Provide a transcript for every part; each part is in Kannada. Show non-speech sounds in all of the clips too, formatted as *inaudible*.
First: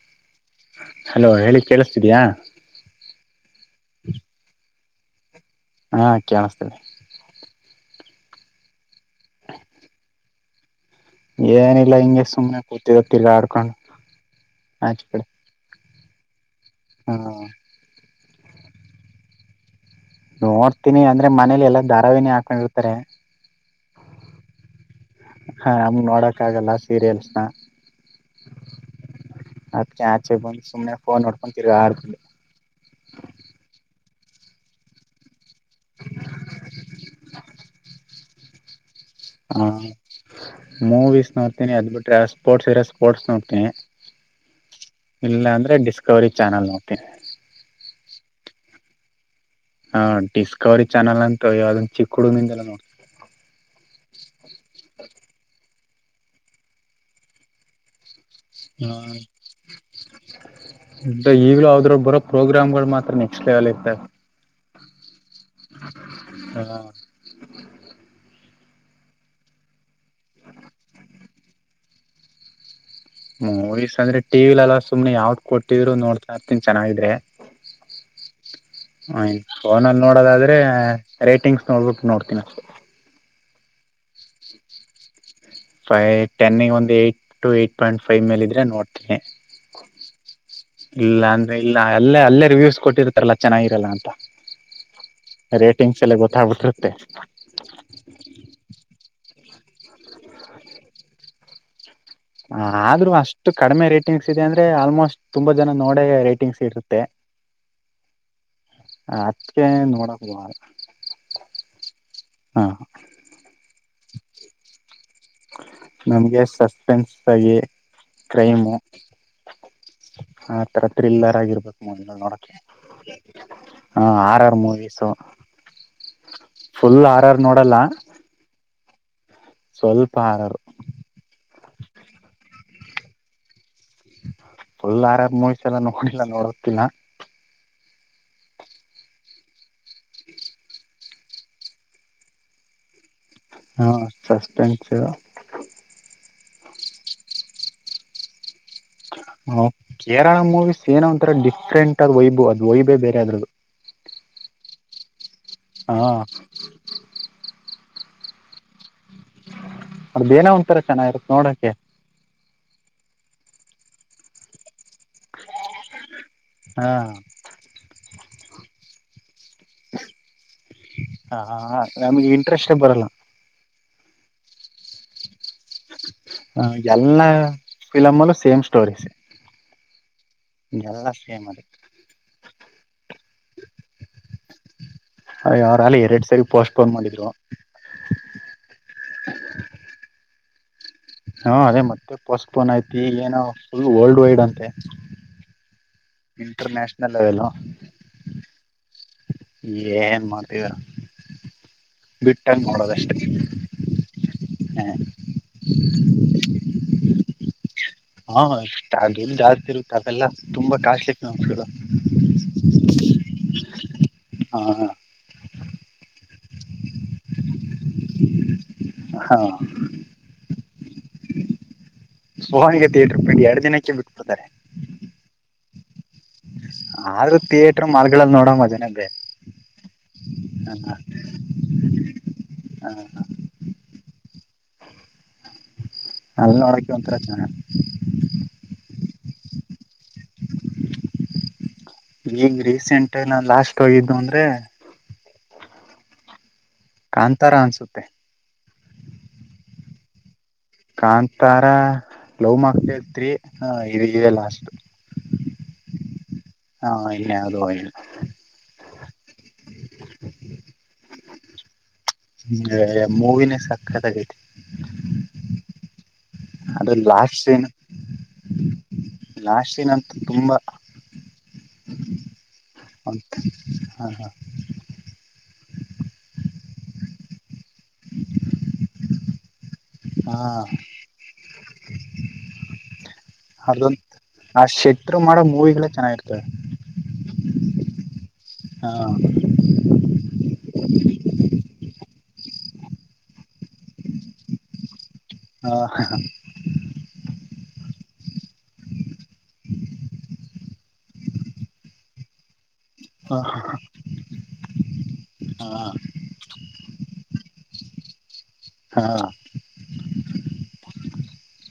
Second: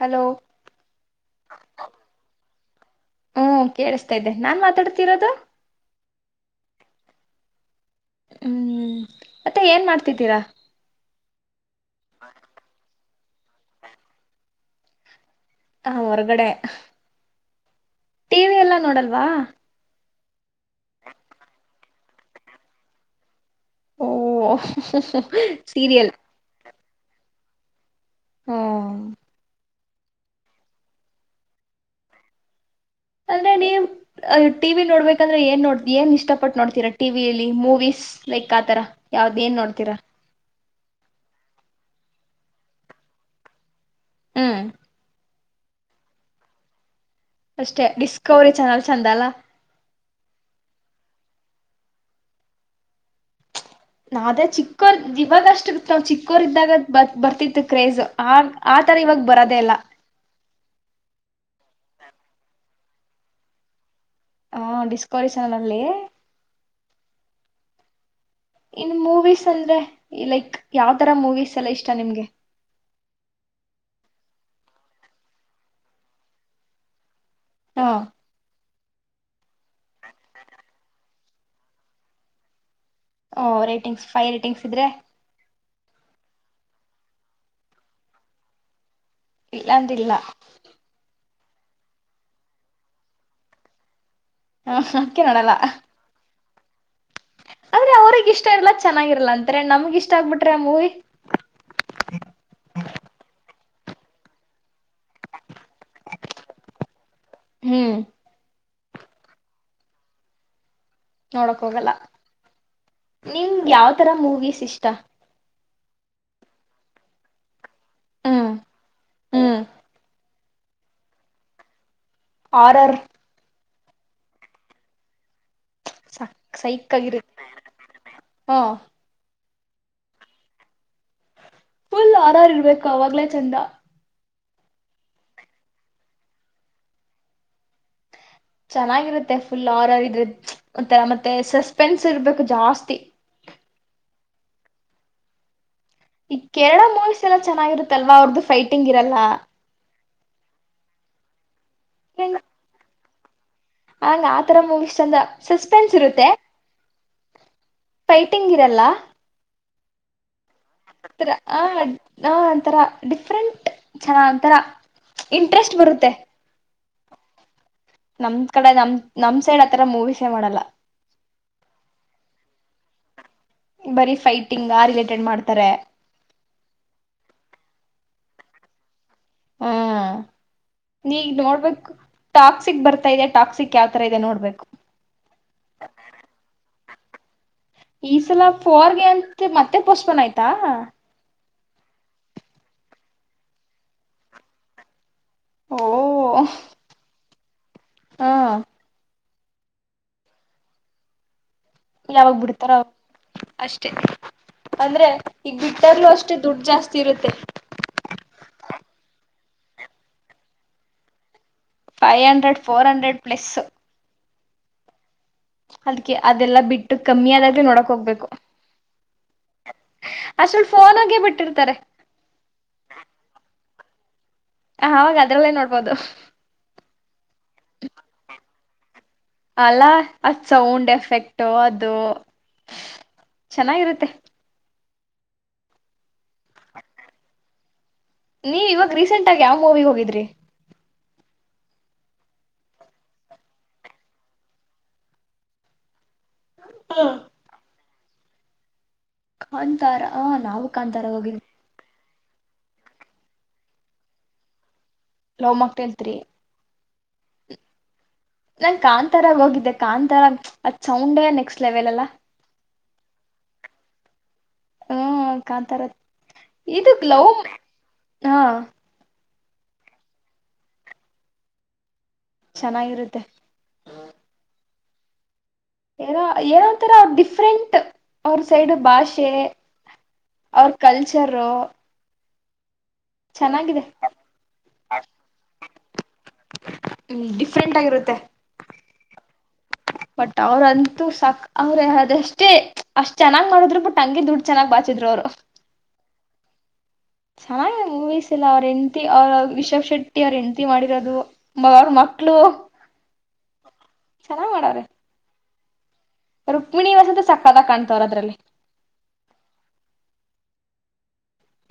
ಹಲೋ ಹಲೋ ಹೇಳಿ ಕೇಳಿಸ್ತಿದಯಾ ಹ್ಮ್ ಕೇಳ್ತಾ ಇದ್ದೆ ನಾನ್ ಮಾತಾಡ್ತ *unintelligible* ಹಾ ಕಾಣಿಸತದೆ ಹ್ಮ್ ಮತ್ತೆ ಏನ್ ಮಾಡ್ತಿದ್ದೀರಾ ಎನಿ ಲ್ಲಂಗೆ ಸುಮ್ನೆ ಗೊತ್ತಿಲ್ಲ ಆಡ್ಕೊಂಡು ಆಚ ಕಡೆ ಹಾ ಹೊರಗಡೆ ಹಾ ಟಿವಿ ಎಲ್ಲಾ ನೋಡಲ್ವಾ ನೋಡ್ತೀನಿ ಅಂದ್ರೆ ಮನೇಲಿ ಎಲ್ಲಾ ಧಾರಾವಹಿನಿ ಹಾಕೊಂಡಿರ್ತಾರೆ ಓ ಹಾ ಹಂಗ್ ಸೀರಿಯಲ್ ನೋಡೋಕ್ ಆಗಲ್ಲ ಸೀರಿಯಲ್ಸ್ನ ಹ್ಮ್ ಅದ್ಕೆ ಆಚೆ ಬಂದ್ ಸುಮ್ನೆ ಫೋನ್ ನೋಡ್ಕೊಂಡ್ ತಿರುಗಾಡ *unintelligible* ಅಂದ್ರೆ ನೀ *unintelligible* ಟಿವಿ ನೋಡ್ಬೇಕ *unintelligible* ಅಂದ್ರೆ ಏನ್ ನೋಡ್ ಏನ್ ಇಷ್ಟಪಟ್ಟ ನೋಡ್ತೀರ ಟಿವಿಯಲ್ಲಿ, ಮೂವೀಸ್? ಲೈಕ್ ಆ ತರ ಹಾ ಮೂವೀಸ್ ನೋಡ್ತೀನಿ, ಅದ್ ಬಿಟ್ಟು *unintelligible* ಸ್ಪೋರ್ಟ್ಸ್ ಇದ್ರೆ ಸ್ಪೋರ್ಟ್ಸ್ ನೋಡ್ತೀನಿ. ಹ್ಮ್ ಇಲ್ಲ ಅಂದ್ರೆ ಡಿಸ್ಕವರಿ ಚಾನಲ್ ನೋಡ್ತೀನಿ. ಅಷ್ಟೇ, ಡಿಸ್ಕವರಿ ಚಾನಲ್ ಚೆಂದ ಅಲ್ಲ? ಹಾ ಡಿಸ್ಕವರಿ ಚಾನಲ್ ಅಂತು ಅಯ್ಯೋ ಅದನ್ ಚಿಕ್ಕುಡುಗನಿಂದಲೂ ನೋಡ್ *unintelligible* ನಾವ್ದೇ ಚಿಕ್ಕೋರ್ ಇವಾಗ ಅಷ್ಟು ನಾವ್ ಚಿಕ್ಕೋರ್ ಇದ್ದಾಗ ಬ ಬರ್ತಿತ್ತು ಕ್ರೇಜ್ ಆನ್ ಆ ತರ ನೋಡ್ತೀನಿ ಈವಾಗ ಬರೋದೆೇ ಇಲ್ಲ. *unintelligible* ಈಗ್ಲೂ ಅದರಾಗ್ ಬರೋ ಪ್ರೋಗ್ರಾಮಗಳು ಮಾತ್ರ ನೆಕ್ಸ್ಟ್ ಲೆವೆಲ್ ಇರ್ತವೆ. ಹಾ ಡಿಸ್ಕ್ ಪೈಸಾನಲ್ಲಿ ಇನ್ ಮೂವೀಸ್ ಅಂದ್ರೆ ಈ ಲೈಕ್ ಯಾವತರ ಮೂವೀಸ್ ಎಲ್ಲ ಇಷ್ಟ ನಿಮಗೆ? ಮೂವೀಸ್ ಅಂದ್ರೆ ಟೀವಿಲ್ ಎಲ್ಲಾ ಸುಮ್ನೆ ಯಾವುದ್ ಕೊಟ್ಟಿದ್ರು ನೋಡ್ತಾ ಇರ್ತೀನಿ ಚೆನ್ನಾಗಿದ್ರೆ. ಹಾ. ಹಾ ಇನ್ ಫೋನಲ್ಲಿ ನೋಡೋದಾದ್ರೆ ರೇಟಿಂಗ್ಸ್ ನೋಡ್ಬುಟ್ ನೋಡ್ತೀನಿ ಅಷ್ಟೇ. ಓ ರೇಟಿಂಗ್ಸ್ ಫೈ ರೇಟಿಂಗ್ಸ್ ಇದ್ರೆ ಫೈ ಟೆನ್ನಿಗ್ ಒಂದ್ eight to eight point five ಮೇಲೆ ಇದ್ರೆ ನೋಡ್ *unintelligible* ಇಲ್ಲಾಂದಿಲ್ಲ ಇಲ್ಲ ಅಂದ್ರೆ ಇಲ್ಲ ಅಲ್ಲೇ ಅಲ್ಲೇ ರಿವ್ಯೂಸ್ ಕೊಟ್ಟಿರ್ತಾರಲ್ಲ ಚೆನ್ನಾಗಿರಲ್ಲ ಅಂತ. ಹ್ಮ ಅಕ್ಕ *unintelligible* ನೋಡಲ್ಲ ತರ್ ಹಟ್ರ್ ತೆ. *unintelligible* ಆದ್ರೆ ಅವರಿಗ್ ಇಷ್ಟ ಇರಲ್ಲ, ಚೆನ್ನಾಗಿರಲ್ಲ ಅಂತಾರೆ. ನಮಗ್ ಇಷ್ಟ ಆಗ್ಬಿಟ್ರೆ ಆ ಮೂವಿ. ಆ ಆದ್ರೂ ಅಷ್ಟು ಕಡಿಮೆ ರೇಟಿಂಗ್ಸ್ ಇದೆ ಅಂದ್ರೆ ಆಲ್ಮೋಸ್ಟ್ ತುಂಬಾ ಜನ ನೋಡೇ ರೇಟಿಂಗ್ಸ್ ಇರುತ್ತೆ. ಹ್ಮ್ ಹ ಅದ್ಕೆ ನೋಡಕ್ *unintelligible* ನೋಡಕ್ ಹೋಗಲ್ಲ. ಹ ನಿಂಗ್ ಯಾವ್ *unintelligible* ತರ ಮೂವೀಸ್ ಇಷ್ಟ? ನಮ್ಗೆ ಸಸ್ಪೆನ್ಸ್ ಬಗೆ. *unintelligible* ಹ್ಮ್ ಕ್ರೈಮು ಹ್ಮ್ ಆ ತರ ಥ್ರಿಲ್ಲರ್ ಆಗಿರಬೇಕು ಮುಂದ ನೋಡಕ್ಕೆ ಆರರ್ *unintelligible* ಹ ಆರ್-ಆರ್ ಮೂವಿಸು. ಸೈ ಸೈಕಾಗಿರುತ್ತೆ ನೋಡಲ್ಲ ಹಾ ಸ್ವಲ್ಪ ಆರ್-ಆರ್ ಫುಲ್ ಆರ್- ಆರ್ ಇರ್ಬೇಕು ಅವಾಗ್ಲೇ ಚೆಂದಾ. ಫುಲ್ ಆರ್-ಆರ್ ಮೂವೀಸ್ ಎಲ್ಲ ನೋಡಿಲ್ಲ ನೋಡೋದಿಲ್ಲಾ. ಚೆನ್ನಾಗಿರುತ್ತೆ ಫುಲ್ ಆರ್-ಆರ್ ಇದ್ರೆ ಮತ್ತ ಮತ್ತೆ ಸಸ್ಪೆನ್ಸ್ ಇರ್ಬೇಕು ಜಾಸ್ತಿ. ಹಾ ಸಸ್ಪೆನ್ಸ್ *unintelligible* ಈ ಕೇರಳ ಮೂಯಸ್ ಎಲ್ಲಾ ಚೆನ್ನಾಗಿರುತ್ತೆ. ತಲ್ಲವ ಅವ್ರ್ದು. ಹ ಕೇರಳ ಮೂವಿಸಸ್. ಏನೋಂತಾರೆಡ್ಡಿ ಫ್ರೆಂಟ್ ಆಗ್ ವೈಬಹುದು ವೈಬೇ ಬೇರೆ. ಯದರದ ಆಲ್ಲ ಆತರ ಮೂವಿಸ್ ಚೆಂದ. ಸಸ್ಪೆನ್ಸ್ ಹಾ ಇರುತ್ತೆ. ಪೈಟಿಂಗ್ ಇರಲ್ಲ. ಅದ್ದೇನೋ ಒಂಥರ ಚೆನ್ನಾಗಿರುತ್ತ ನೋಡಕೆ. ಆತರ ಡಿಫ್ರೆಂಟ್ ಚನ್ನಾಗ್ ಆತರ ಇಂಟ್ರೆಸ್ಟ್ ಬರುತ್ತೆ. ಹಾ ನಮ್ ಕಡೆ ನಮ *unintelligible* ಏನ್ ಆತರ ಮೂವಿಸೆ ನೋಡಲ್ಲ. ಹಾ ಆ ನಮಗೆ ಇಂಟ್ರೆಸ್ಟ್ ಬರಲ್ಲ. ಬರೀ ಫೈಟಿಂಗ್ ಅರ್ಗೆಟೆಡ್ ಮಾಡ್ತಾರೆ. ಹ ಎಲ್ಲಾ ಫಿಲಮಲು ಸೇಮ್ ಸ್ಟೋರಿಸ್. ಹಾ ಎಲ್ಲ ಸೇಮ್ ಮಾಡ್ತಾ ಟಾಕ್ಸಿಕ್ ಬರ್ತಾ ಇದೆ ಟಾಕ್ಸಿಕ್ ಯಾವ್ತರ ಇದೆ ನೋಡ್ಬೇಕು. ಅಯ್ಯೋ ಅವ್ರ್ ಅಲ್ಲಿ ಎರಡ್ ಸಾರಿ ಪೋಸ್ಟ್ ಪೋನ್ ಮಾಡಿದ್ರು. ಈ ದಾ ಹಾ ಅದೇ ಮತ್ತೆ ಪೋಸ್ಟ್ಪೋನ್ ಐತಿ ಏನೋ ಫುಲ್ ವರ್ಲ್ಡ್ ವೈಡ್ ಅಂತೆ. International level. ಆ ಏನ್ ಮಾಡ್ತೀರಾ. ಯಾವಾಗ್ ಬಿಡ್ತಾರ ಅಷ್ಟೆ ಅಂದ್ರೆ ಈಗ ಬಿಟ್ಟಾಗ್ಲು ಅಷ್ಟೆ ದುಡ್ಡು ಜಾಸ್ತಿ ಇರುತ್ತೆ. ಹಾ ಹಾ *unintelligible* ಜಾಸ್ತಿ ಇರುತ್ತೆ ಅಲ್ಲ ತುಂಬಾ costly *unintelligible* five hundred, four hundred plus. ಹಾ ಹಾ. ಅದ ಕ್ಕೆ ಅದೆಲ್ಲ ಬಿಟ್ಟು ಕಮ್ಮಿ ಆದಾಗೆ ನೋಡಾಕ್ ಹೋಗ್ಬೇಕು ಅಅಷ್ಟ್ರಲ್ಲಿ ಹಗ ತೇಟ್ರಗೆ ಎರಡು ದಿನಕ್ಕೆ ಬಿು ಸೂಸೆರೇ. ಹ ಅವಾಗ ಅದ್ರಲ್ಲೇ ನೋಡ್ಬೋದು. ಆದ್ರೂ ಥಿಯೇಟ್ರ ಮಲ್ಗಳ ನೋಡಂಗ ಮಜ. ನಗೆ ಅಲ್ಲ ಅದ್ ಸೌಂಡ್ ಎಫೆಕ್ಟು ಅದು ಚೆನ್ನಾಗಿರುತ್ತೆ. *unintelligible* ಅಲೀ ನೋಡಕ ಒಂದು ತರ ಚೆನ್ನ ನೀವ ಇವಾಗ ರೀಸೆಂಟ್ ಆಗ ಯಾವ್ ಮೂವಿ ಹೋಗಿದ್ರಿ. ಈಗ ರೀಸೆಂಟ್ ನಾ ಲಾಸ್ಟ್ ಹೋಗಿದ್ದು ಅಂದ್ರೆ. ಕಾಂತಾರ ಅನ್ಸುತ್ತೆ... *unintelligible* ತ್ತ *unintelligible* ಖನ್ದಾರನ್ ಕಾಂತಾರ ಲವ್ ಮಾಡಕ್ತತ್ರಿ ಹ ಇದಗಿದೆ ಲಾಸ್ಟ್ ಲವ್ ಮ್ಯಾಕ್ಟೇಲ್ ತ್ರೀ ಹ ಇನ್ಯಾವುದೋ ಇಲ್ಲ. ಕಾಂತಾರಾಗ ಹೋಗಿದ್ದೆ ಕಾಂತಾರಾಗ ಅದ್ ಸೌಂಡೇ ನ.. *unintelligible* ನೆಕ್ಸ್ಟ್ ಲೆವೆಲ್... *inaudible* ಹ್ಮ ಮೂವಿನ ಹ್ಮ ಕಾಂತಾರ ಇದು ಸಕ್ಕತಗೈತಿ-ಅದ್ರ ಲವ್ ಲಾಸ್ ಏನು ಹಾ ನಾಶಿನಂತು ತುಂಬಾ.. ಚೆನ್ನಾಗಿರುತ್ತೆ *unintelligible* ಹ ಹಾ ಹಾ ಏನೋ ಏನೋ ತರ ಅವ ಡಿಫ್ರೆಂಟ್ ಅವ್ರ ಸೈಡ್ ಭಾಷೆ ಹ ಅವ್ರ ಕಲ್ಚರ ಚೆನ್ನಾಗಿದೆ ಅದೊಂದು ಆ ಶೆಟ್ರು ಮಾಡೋ ಮೂವಿಗಳೇ ಚೆನ್ನಾಗಿರ್ತವೆ ಡಿಫ್ರೆಂಟ್ ಆಗಿರುತ್ತೆ ಹಾ ಬಟ್ ಅವ್ರಂತೂ ಸಾಕ ಅವ್ರೇ ಅ ಅಷ್ಟೇ ಅಷ್ಟ್ ಚೆನ್ನ್ ಮಾಡಿದ್ ಬಿಟ್ಟು ತಂಗಿ ದುಡ್ಡು ಚೆನ್ನಾಗಿ ಬಾಚಿದ್ರು ಅವರು ಹಾ ಹ ಚೆನ್ನಾಗಿದೆ ಮೂವೀಸ್ ಎಲ್ಲಾ ಅವ್ರ ಹೆಂಡತಿ ಅವ ರಿಷಬ್ ಶೆಟ್ಟಿ ಅವ್ರ ಹೆಂಡತಿ ಮಾಡಿರೋದು ಮ ಅವ್ರ ಮಕ್ಳು ಹಾ ಹಾ ಹ.. ಚೆನ್ನಾಗ್ ಮಾಡವ್ರೆ *inaudible* ಹಾ ಕುಣಿವಸಂತ ಸಕ್ಕಾಗ ಕಾಣ್ತವ್ರ ಅದ್ರಲ್ಲಿ ಹಾ.. *inaudible*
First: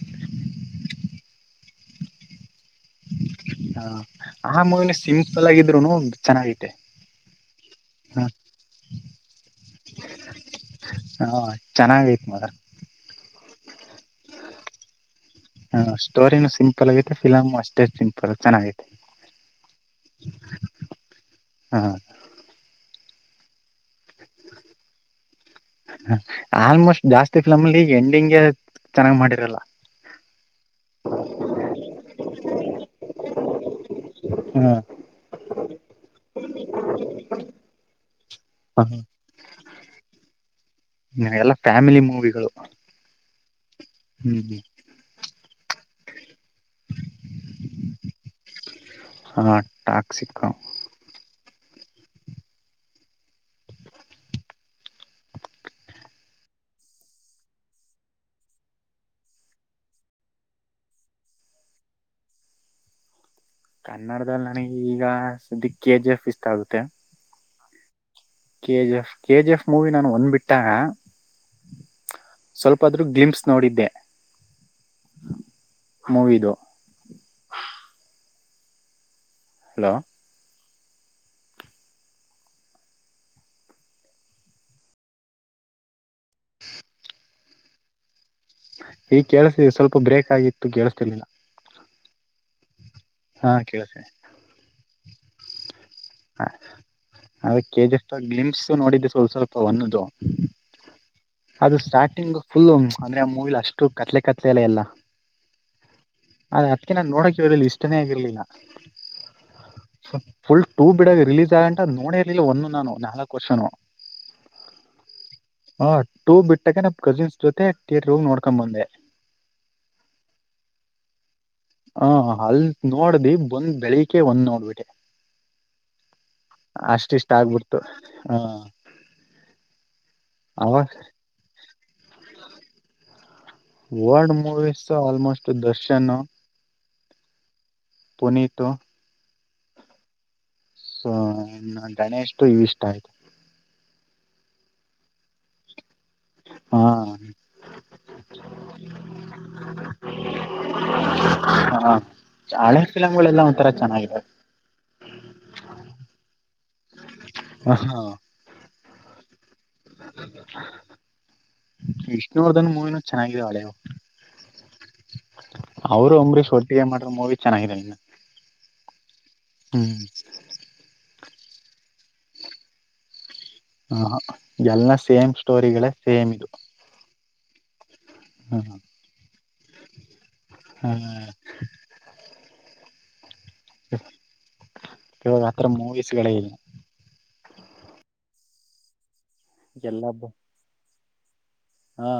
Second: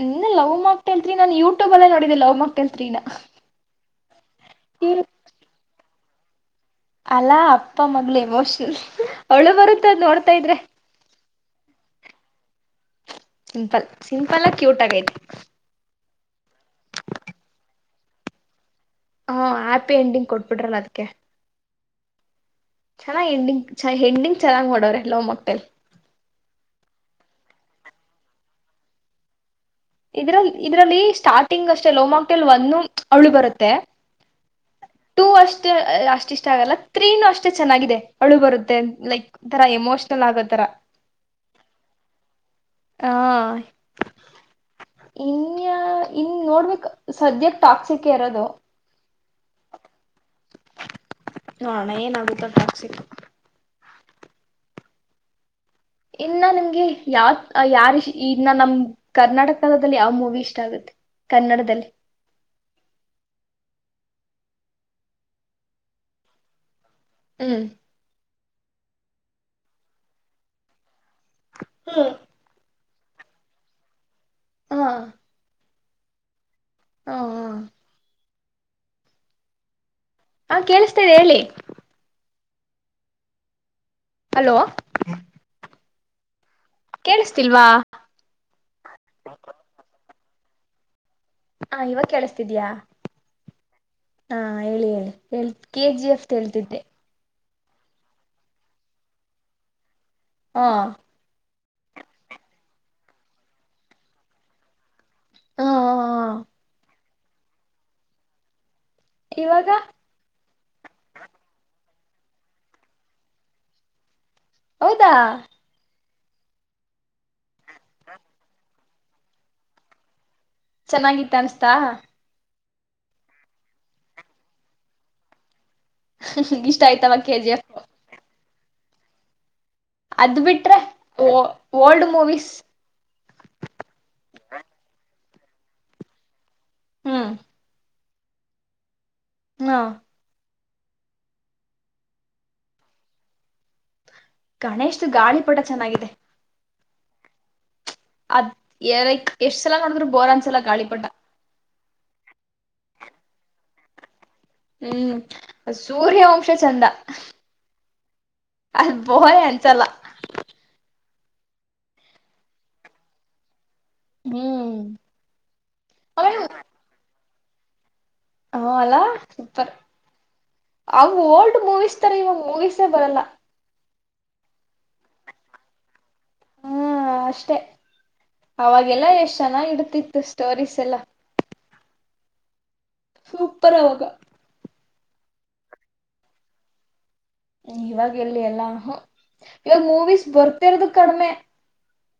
ಇನ್ನ ಲವ್ ಮಾಕ್‌ಟೇಲ್ ತ್ರೀ ನಾನನ್ ಯೂಟ್ಯೂಬ್ ಅಲ್ಲೇ ನೋಡಿದ್ದೆ ಲವ್ ಮಾಕ್‌ಟೇಲ್ ತ್ರೀ ನಾ.. *unintelligible* ಹಾ ಆ ಮೂವಿ ಸಿಂಪಲಾಗಿದ್ದ್.. *unintelligible* ಚೆನ್ನಾಗಿತ್ತು ಅಲ್ಲಾ ಅಪ್ಪ ಮಗಳು ಎಮೋಷನಲ್... *inaudible* ಅಳು ಬರುತ್ತ ನೋಡ್ತಾ ಇದ್ರೆ ಹಾ ಚೆನ್ನಾಗ ಐತ್ ಮದ ಸಿಂಪಲ್ ಸಿಂಪಲ್ ಕ್ಯೂಟ್ ಆಗೈತಿ ಹಾ ಸ್ಟೋರಿನು ಸಿಂಪಲ್ ಆಗೈತೆ ಫಿಲಮ್ ಅಷ್ಟೇ ಸಿಂಪಲ್ ಚೆನ್ನಾಗೈತಿ ಹಾ ಹ್ಯಾಪಿ ಎಂಡಿಂಗ್ ಕೊಟ್ಬಿಟ್ರಲ್ಲ ಅದಕ್ಕೆ.. *unintelligible* ಹಾ ಚೆನ್ನಾಗ್ ಎಂಡಿಂಗ್ ಹೆಂಡಂಗ್ ಚನ್ನಾಗ್ ಮಾಡೋಡವ್ರ ಲವ್ ಮ್ಯಾಕ್ಟೇಲ್ ಆಲ್ಮೋಸ್ಟ್ ಜಾಸ್ತಿ ಫಿಲಮ್ಲ್ಲಿ ಈ ಎಂಡಿಂಗ್ಗೆ ಚೆನ್ನಾಗ್ ಮಾಡಿರಲ್ಲ ಇದ್ರಲ್ಲಿ ಇದ್ರಲ್ಲಿ ಸ್ಟಾರ್ಟಿಂಗ್ ಅಷ್ಟೇ ಲೋಮಾಕ್ ಹಟಲ್ ಒಂದು ಅವಳು ಬರುತ್ತೆ ಹ್ಮ.. *inaudible* ಟೂ ಅಷ್ಟು ಅಷ್ಟ ಇಷ್ಟ ಆಗಲ್ಲ ತ್ರೀನುೂ ಅಷ್ಟೇ ಚೆನ್ನಾಗಿದೆ ಅಳು ಬರುತ್ತೆ ಹ್ಮ್ ಲೈಕ್ ತರ ಎಮೋಷ್ನಲ್ ಆಗೋತರ ಎಲ್ಲ ಫ್ಯಾಮಿಲಿ ಮೂವಿಗಳು ಹ ಹ್ಮ್ *unintelligible* ಇನ್ ನೋಡ್ಬೇಕ ಸದ್ಯಕ್ ಟಾಕ್ಸಿಕ ಇರೋದು ಹಾ ಟಾಕ್ಸಿಕಾ.. *inaudible* ನೋಡೋಣ ಏನಗುತ್ತ ಟ್ಯಾಕ್ಸಿ ಇನ್ನ ನಿಮ್ಗೆ ಯಾವ ಯಾರ ಇನ್ನ ನಮ ಕರ್ನಾಟಕದಲ್ಲಿ ಯಾವ ಮೂವಿ ಇಷ್ಟ ಆಗುತ್ತೆ ಕನ್ನಡದಲ್ಲಿ ಕನ್ನಡದಲ್ಲಿ ನನಗೆ ಈಗ ಸ್ದಿ ಕೆ ಜಿ ಎಫ್ ಇಷ್ಟ ಆಗುತ್ತೆ ಹ್ಮ.. *inaudible* K G F K G F movie ನಾನು ಒಂದ್ಬ ಬಿಟ್ಟಾಗ ಹ್ಮ್.. *inaudible* ಸ್ವಲ್ಪ ಆದ್ರೂ ಗ್ಲಿಮ್ಸ್ ನೋಡಿದ್ದೆ... *inaudible* ಹಾ ಮೊವಿಧು ಹಾ ಹಾ.... *inaudible* ಹಲೋ ಹಾ ಕೇಳಿಸ್ತು ಹೇಳಿ ಹಲೋ ಕೇೇಳಿಸ್ತಿಲ್ವಾ ಈ ಕೇಳಸ ಸ್ವಲ್ಪ ಬ್ರೇಕ್ ಆಗಿತ್ತು ಕೇಳಸ್ತಿರ್ಲಿಲ್ಲ ಹಾ ಇವಾಗ ಕೇಳಿಸತಿದ್ಯಾ ಹಾ ಕೇಳಿಸ್ತಿದೆ ಹಾ ಹೇಳಿ ಹೇಳಿ ಹ ಕೆಜಿ ಎಫ್ ಹೇಳ್ತಿದ್ದೆ ಅ ಕೆಜಿ ಎಫ್ ಗ್ಲಿಮ್ಸ್ ನೋಡಿದ್ದೆ ಸ್ವಲ್ಪ ಸ್ವಲ್ಪ ಒಂದದು ಹಾ *inaudible* ಅದು ಸ್ಟಾರ್ಟಿಂಗ್ ಫುಲ್ ಅಂದ್ರೆ ಮೂವಿಲಿ ಅಷ್ಟು ಕತ್ಲೆ ಕತ್ಲೆ ಎಲ್ಲ ಎಲ್ಲಾ ಹಾ ಹ ಹಾ *inaudible* ಯಕೆ ನಾನ್ ನೋಡಕೆ ಇವ್ರಲ್ಲಿ ಇಷ್ಟನೇ ಆಗರ್ಲಿಲ್ಲ.... ಇವಾಗ *unintelligible* ಫುಲ್ ಟೂ ಬಿಡೋಡ್ ರಿಲೀಸ್.. *inaudible* ನೋಡಿರ್ಲಿಲ್ಲ ಒಂದು ನಾನು ನಾಲ್ಕಕ್ ವರ್ಷನು *unintelligible* ಹೌದಾ ಹ ಟು ಬಿಟ್ಟಾ ಕಸಿನ್.. *inaudible* ಜೊತೆಟಿರ್ ರೋಗ ನೋಡ್ಕೊಂಡ್ ಬಂದೆ ಚೆನ್ನಾಗಿತ್ತ ಅನ್ಸ್ತ ಹಾ ಅಲ್ ನೋಡ್ದಿ ಬಂದ್ ಬೆಳಿಿಕೆ ಒಂದ್ ನೋಡ್ಬಿಟೆ ಇಷ್ಟ ಆಯ್ತವ ಅಷ್ಟಿಷ್ಟು ಕೆ ಜಿ ಎಫ್ ಆಗ್ಬಿಡ್ತು ಹಾ. ಅದ ಬಿಟ್ರ ಅವಾಗ ವ old movies. World movies almost Darshan ಹ. ಪುನೀತು. ಹ್ಮ್. ಸೋ ಇನ್ನ ಗಣೇಶದು ಇನ್ನ ಇಷ್ಟ ಆಯ್ತು. ಗಣೇಶದು ಗಾಳಿಪಟ ಚೆನ್ನಾಗಿದೆ. ಹಾ. ಅದ್ ಎ ಎಷ್ಟ್ ಸಲ ನೋಡಿದ್ರರು ಬೋರ್ ಅನ್ಸಲ ಗಾಳಿಪಟ ಹಾ ಹಳೆ ಪಿಲ್ಮ್ ಗೋಳ ಎಲ್ಲಾ ಒಂಥರ ಚೆನ್ನಾಗ ಇದಾವೆ. ಹ್ಮ್ ಸೂರ್ಯವಂಶ ಚಂದ ಹಾ. ಅದ. *unintelligible* *inaudible* ವಿಷ್ಣುವರ್ಧನ್ ಮೂವಿನೂ ಚೆನ್ನಾಗಿದಾವ ಹಳೆವ. ಹ್ಮ್ ಅವರು ಅಂಬ್ರಿಶ್ ಒಟ್ಟಿಗೆ ಮಾಡಿರೋ ಮೂವಿ. ಚೆನ್ನಾಗಿದಾವ ಇನ್ನ. ಹಾ ಅಲ್ಲಾ ಸೂಪರ್ ಅವು ಓಲ್ಡ್. ಮೂವಿಸ್ ತರ ಇವಾಗ ಮೂವೀಸೇ ಬರಲ್ಲ. ಹಹ ಎಲ್ಲ ಸೇಮ್ ಸ್ಟೋರಿಗಳೇ. ಸೇಮ್ ಇದು ಹ್ಮ ಅಷ್ಟೆ ಅವಾಗೆಲ್ಲ ಎಷ್ಟ ಚೆನ್ನಾಗ ಇಡತಿತ್ತು ಸ್ಟೋರೀಸ್ ಹ ಎಲ್ಲ. ಸೂಪರ್ ಆವಾಗ ಇವಾಗ ಆತರ ಮೂವೀಸ್ ಗಳೇ ಇಲ್ಲ. ಇವಾಗ ಎಲ್ಲಿ ಎಲ್ಲಾ ಅಹಂ. ಇವಾಗ ಎಲ್ಲ ಮೂವೀಸ್ ಬರ್ತಿರೋದು. ಕಡಮೆ. ಹಾ.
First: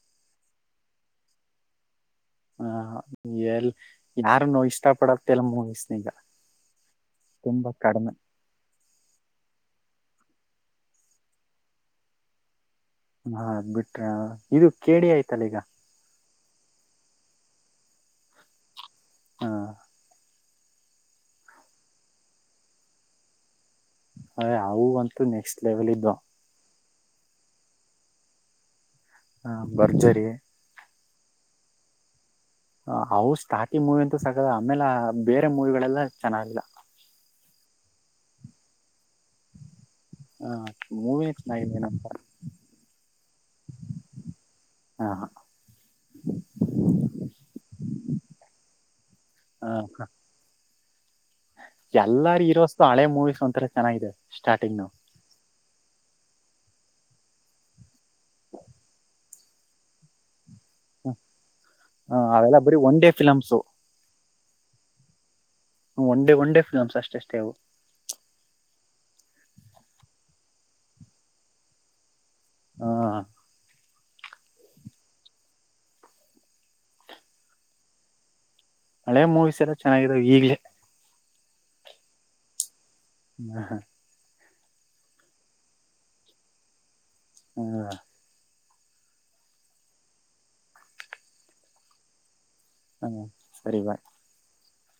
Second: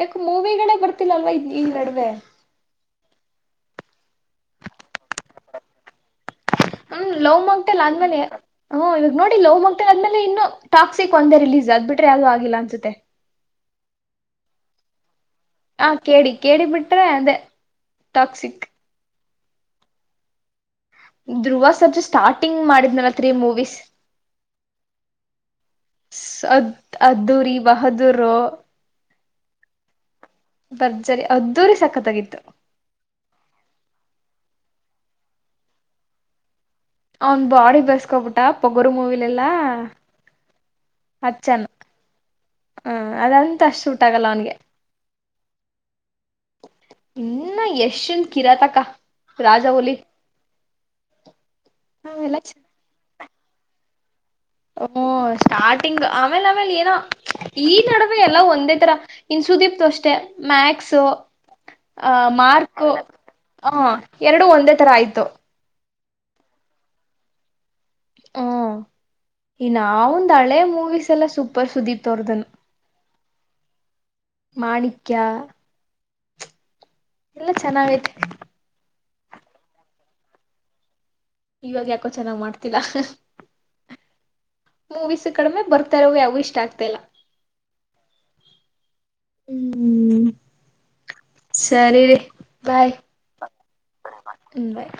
ಯಾಕ ಮೂವಿಗಳೇ ಬರ್ತಿಲ್ಲಲ್ವ ಈ ಈ ನಡುವೆ. ಹ ಎಲ್ ಯಾರುನು ಇಷ್ಟ ಪಡತ್ತ ಇಲ್ಲ ಮೂವಿಸ್ನ ಈಗ. ಹ್ಮ್ ಲವ್ ತುಂಬಾ ಮಾಕ್ಟೇಲ್ ಕಡಿಮೆ ಆದ್ಮೇಲೆ ಹ್ಮ್ ಇವಾಗ ನೋಡಿ ಲವ್ ಮಾಕ್ಟೇಲ್ ಆದ್ಮೇಲೆ. ಇನ್ನು ಟಾಕ್ಸಿಕ ಒಂದೇ ರಿಲೀಸ್ ಅದ ಬಿಟ್ರೆ ಯಾವದು ಆಗಿಲ್ಲ ಅನ್ಸತ್ತೆ. ಹ್ಮ್ ಅದ ಬಿಟ್ರಾ ಇದು ಕೇ ಡಿ ಆಯ್ತು. ಹ ಕೆ ಡಿ. ಕೆ ಡಿ ಬಿಟ್ರೆ ಅದೇ ಟಾಕ್ಸಿಕ್. ಹಾ. ಧ್ರುವ ಸರ್ಜಾ ಸ್ಟಾರ್ಟಿಂಗ್ ಮಾಡಿದನ್ಲ ತ್ರಿ ಮೂವೀಸ್. ಏ ಅವು ಅಂತೂ ನೆಕ್ಸ್ಟ್ ಲೆವೆಲ್ ಇದ್ದು. ಅದ್ ಅದ್ದೂರಿ, ಬಹದ್ದೂರು. ಹ ಭರ್ಜರಿ. ಭರ್ಜರಿ, ಅದ್ದೂರಿ ಸಕತ್ತಾಗಿತ್ತು. ಹ್ಮ್ ಅವು ಸ್ಟಾರ್ಟಿಂಗ್ ಮೂವಿ ಅಂತೂ ಸಕತ್ತ ಆಮೇಲ ಬೇರೆ ಮೂವಿಗಳೆಲ್ಲ ಚೆನ್ನಾಗಿಲ್ಲ. ಅವನ ಬಾಡಿ ಬೇಳಸ್ಕೊಬಿಟ್ಟ ಪೊಗರು ಮೂವಿಲಿ ಎಲ್ಲಾ. ಹ ಮೂವಿನೇ ಹಚ್ಚನ ಚೆನ್ನಾಗಿದೆ ಏನಂತ ಹ್ಮ ಅದ ಆದಂತ ಅಷ್ಟ ಶೂಟ್ ಆಗಲ್ಲ ಅವನಗೆ. ಹ ಇನ್ನ ಯಶನ ಕಿರಾತಕ, ರಾಜಾಹುಲಿ. ಎಲ್ಲಾರ ಹೀರೋಸ್ ನು ಹಳೆ ಮೂವೀಸ್. ಒಂಥಾರ ಚೆನ್ನಾಗಿದೆ. ಸ್ಟಾರ್ಟಿಂಗ್ ಓ ಸ್ಟಾರ್ಟಿಂಗ್. *unintelligible* ಆಮೇಲೆ ಆಮೇಲೆ ಏನೋ ಈ ನಡುವೆ ಎಲ್ಲ ಒಂದೇ ತರ ಇನ ಸುದೀಪದು ಅಷ್ಟೆ. ಮ್ಯಾಕ್ಸು ಅ ಹ ಅವೆಲ್ಲ ಬರೀ ಮಾರ್ಕು ಒನ್ ಡೇ ಫಿಲಮ್ಸ್ ಹ ಎರಡು ಒಂದೇ ತರ ಆಯ್ತು. One day one day films ಅಷ್ಟಷ್ಟೇ ಅವು. ಹ್ಮ ಇನ್ನ ಅವಂದ ಹಳೇ ಮೂವೀಸ್ ಎಲ್ಲ ಸೂಪರ್ ಸುದೀಪ್ ಅವರ್ದನು. ಹ. ಮಾಣಿಕ್ಯ. ಎಲ್ಲ ಚೆನ್ನಾಗೈತ. ಹಳೆ ಮೂವಿಸ್ ಎಲ್ಲ ಚೆನ್ನಾಗಿದಾವ ಈಗ್ಲೇ. ಇವಾಗ ಯಾಕೋ ಚೆನ್ನಾಗ್ ಮಾಡ್ತಿಲ್ಲ. *unintelligible* ಮೂವಿಸ್ ಕಡಿಮೆ ಬರ್ತಾರವು ಯಾವು ಇಷ್ಟ ಆಗ್ತ ಇಲ್ಲ. ಹ್ಮ. ಹ್ಮ್ ಸರಿ ರಿ. ಹಾ ಸರಿ ಬಾಯ್. ಹ್ಮ್ ಬಾಯ್.